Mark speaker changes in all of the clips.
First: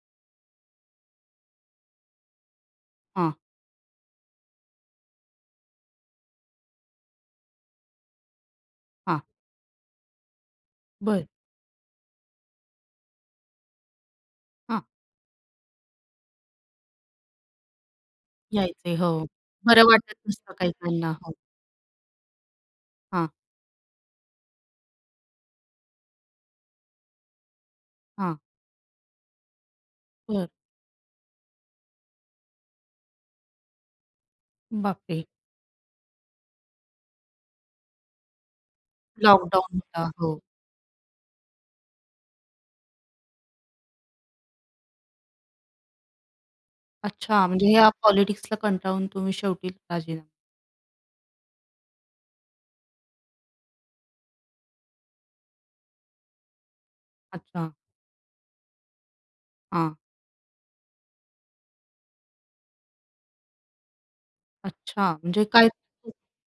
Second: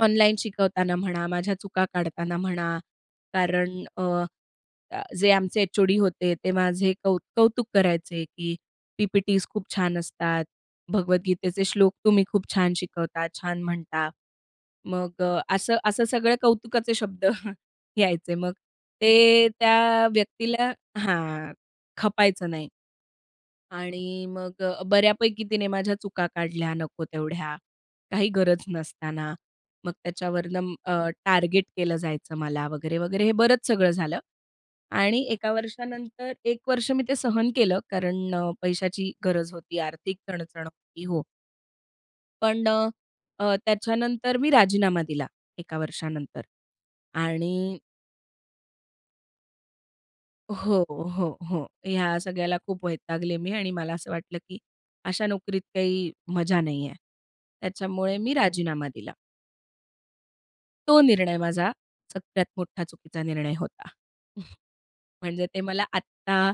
Speaker 1: Online शिकवताना म्हणा, माझ्या चुका काढताना म्हणा,
Speaker 2: हां.
Speaker 1: कारण अ, जे अ, आमचे एच-ओ-डी होते, ते माझे कौ कौतुक करायचे, की
Speaker 2: हां.
Speaker 1: पी-पी-टीज खूप छान असतात,
Speaker 2: बरं.
Speaker 1: भगवद्गीतेचे श्लोक तुम्ही खूप छान शिकवता, छान म्हणता.
Speaker 2: हां.
Speaker 1: मग अ, असं असं सगळे कौतुकाचे शब्द यायचे, मग
Speaker 2: यायचे, हो.
Speaker 1: ते
Speaker 2: बरं
Speaker 1: त्या
Speaker 2: वाटत नसतं काही
Speaker 1: व्यक्तीला
Speaker 2: काहींना. हो
Speaker 1: हां, खपायचं नाही.
Speaker 2: हां.
Speaker 1: आणि मग अ, बऱ्यापैकी तिने माझ्या चुका काढल्या नको तेवढ्या काही
Speaker 2: हां.
Speaker 1: गरज नसताना. मग
Speaker 2: बरं.
Speaker 1: त्याच्यावरून अ, टार्गेट केलं जायचं मला. वगैरे, वगैरे, हे बरंच सगळं झालं.
Speaker 2: बाप
Speaker 1: आणि
Speaker 2: रे!
Speaker 1: एका वर्षानंतर 1 वर्ष मी ते सहन केलं, कारण अ, पैशाची गरज
Speaker 2: लॉकडाउन
Speaker 1: होती
Speaker 2: होता.
Speaker 1: आर्थिक
Speaker 2: हो.
Speaker 1: चणचण होती हो. पण अ, अ, त्याच्यानंतर मी राजीनामा दिला एका वर्षानंतर
Speaker 2: अच्छा, म्हणजे
Speaker 1: आणि
Speaker 2: ह्या पॉलिटिक्सला कंटाळून तुम्ही शेवटी राजी
Speaker 1: हो, हो, हो. ह्या सगळ्याला खूप वैतागले मी आणि मला असं वाटलं की अशा नोकरीत काही मजा नाहीये.
Speaker 2: अच्छा.
Speaker 1: त्याच्यामुळे मी राजीनामा दिला.
Speaker 2: हां.
Speaker 1: तो निर्णय माझा सगळ्यात मोठा चुकीचा निर्णय होता.
Speaker 2: अच्छा, म्हणजे
Speaker 1: म्हणजे ते
Speaker 2: काय
Speaker 1: मला
Speaker 2: [unintelligible]
Speaker 1: आत्ता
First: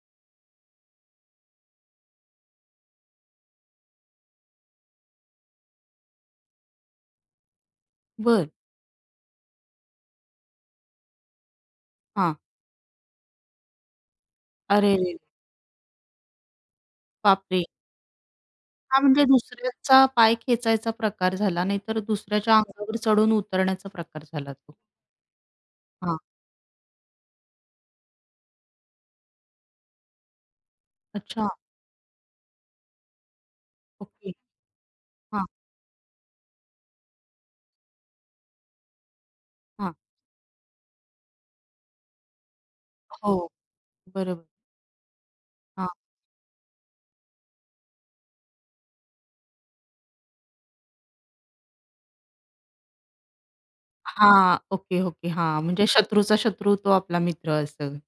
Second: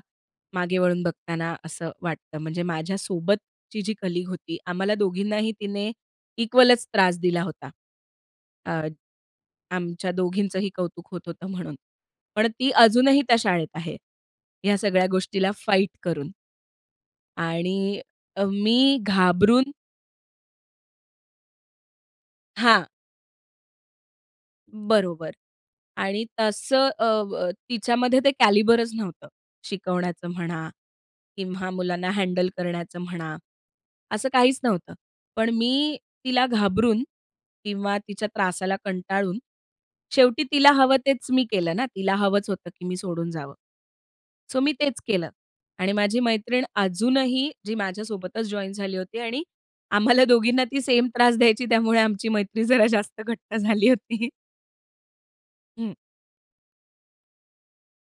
Speaker 1: मागे वळून बघताना असं वाटतं. म्हणजे माझ्यासोबतची जी कलीग होती, आम्हाला दोघींनाही तिने इक्वलच त्रास दिला होता.
Speaker 2: बरं.
Speaker 1: अ, आमच्या दोघींचेही कौतुक होत होतं म्हणून,
Speaker 2: हां.
Speaker 1: पण ती अजूनही त्या शाळेत आहे, ह्या
Speaker 2: अरे रे
Speaker 1: सगळ्या
Speaker 2: रे रे!
Speaker 1: गोष्टीला फाईट करून.
Speaker 2: बाप रे!
Speaker 1: आणि अ, मी
Speaker 2: हां, म्हणजे
Speaker 1: घाबरून
Speaker 2: दुसऱ्याचा पाय खेचायचा प्रकार झाला, नाहीतर दुसऱ्याच्या
Speaker 1: हां.
Speaker 2: अंगावर चढून उतरण्याचा प्रकार झाला तो.
Speaker 1: बरोबर.
Speaker 2: हां.
Speaker 1: आणि तसं अ, अ, तिच्यामध्ये ते कॅलिबरचं नव्हतं शिकवण्याचं म्हणा
Speaker 2: अच्छा.
Speaker 1: किंवा मुलांना हँडल करण्याचं म्हणा, असं
Speaker 2: ओके.
Speaker 1: काहीच नव्हतं.
Speaker 2: हां.
Speaker 1: पण मी तिला घाबरून किंवा तिच्या त्रासाला कंटाळून
Speaker 2: हां.
Speaker 1: शेवटी तिला हवं तेच मी केलं ना, तिला हवंच होतं की मी सोडून
Speaker 2: हो,
Speaker 1: जावं.
Speaker 2: बरोबर.
Speaker 1: सो मी तेच केलं.
Speaker 2: हां.
Speaker 1: आणि माझी मैत्रीण अजूनही जी माझ्यासोबतच जॉइन झाली होती आणि आम्हाला दोघींना ती सेम त्रास द्यायची, त्यामुळे आमची मैत्रीण जरा जास्त घट्ट झाली होती.
Speaker 2: हां, ओके, ओके. हां, म्हणजे
Speaker 1: हं.
Speaker 2: शत्रूचा शत्रू, तो आपला मित्र असं.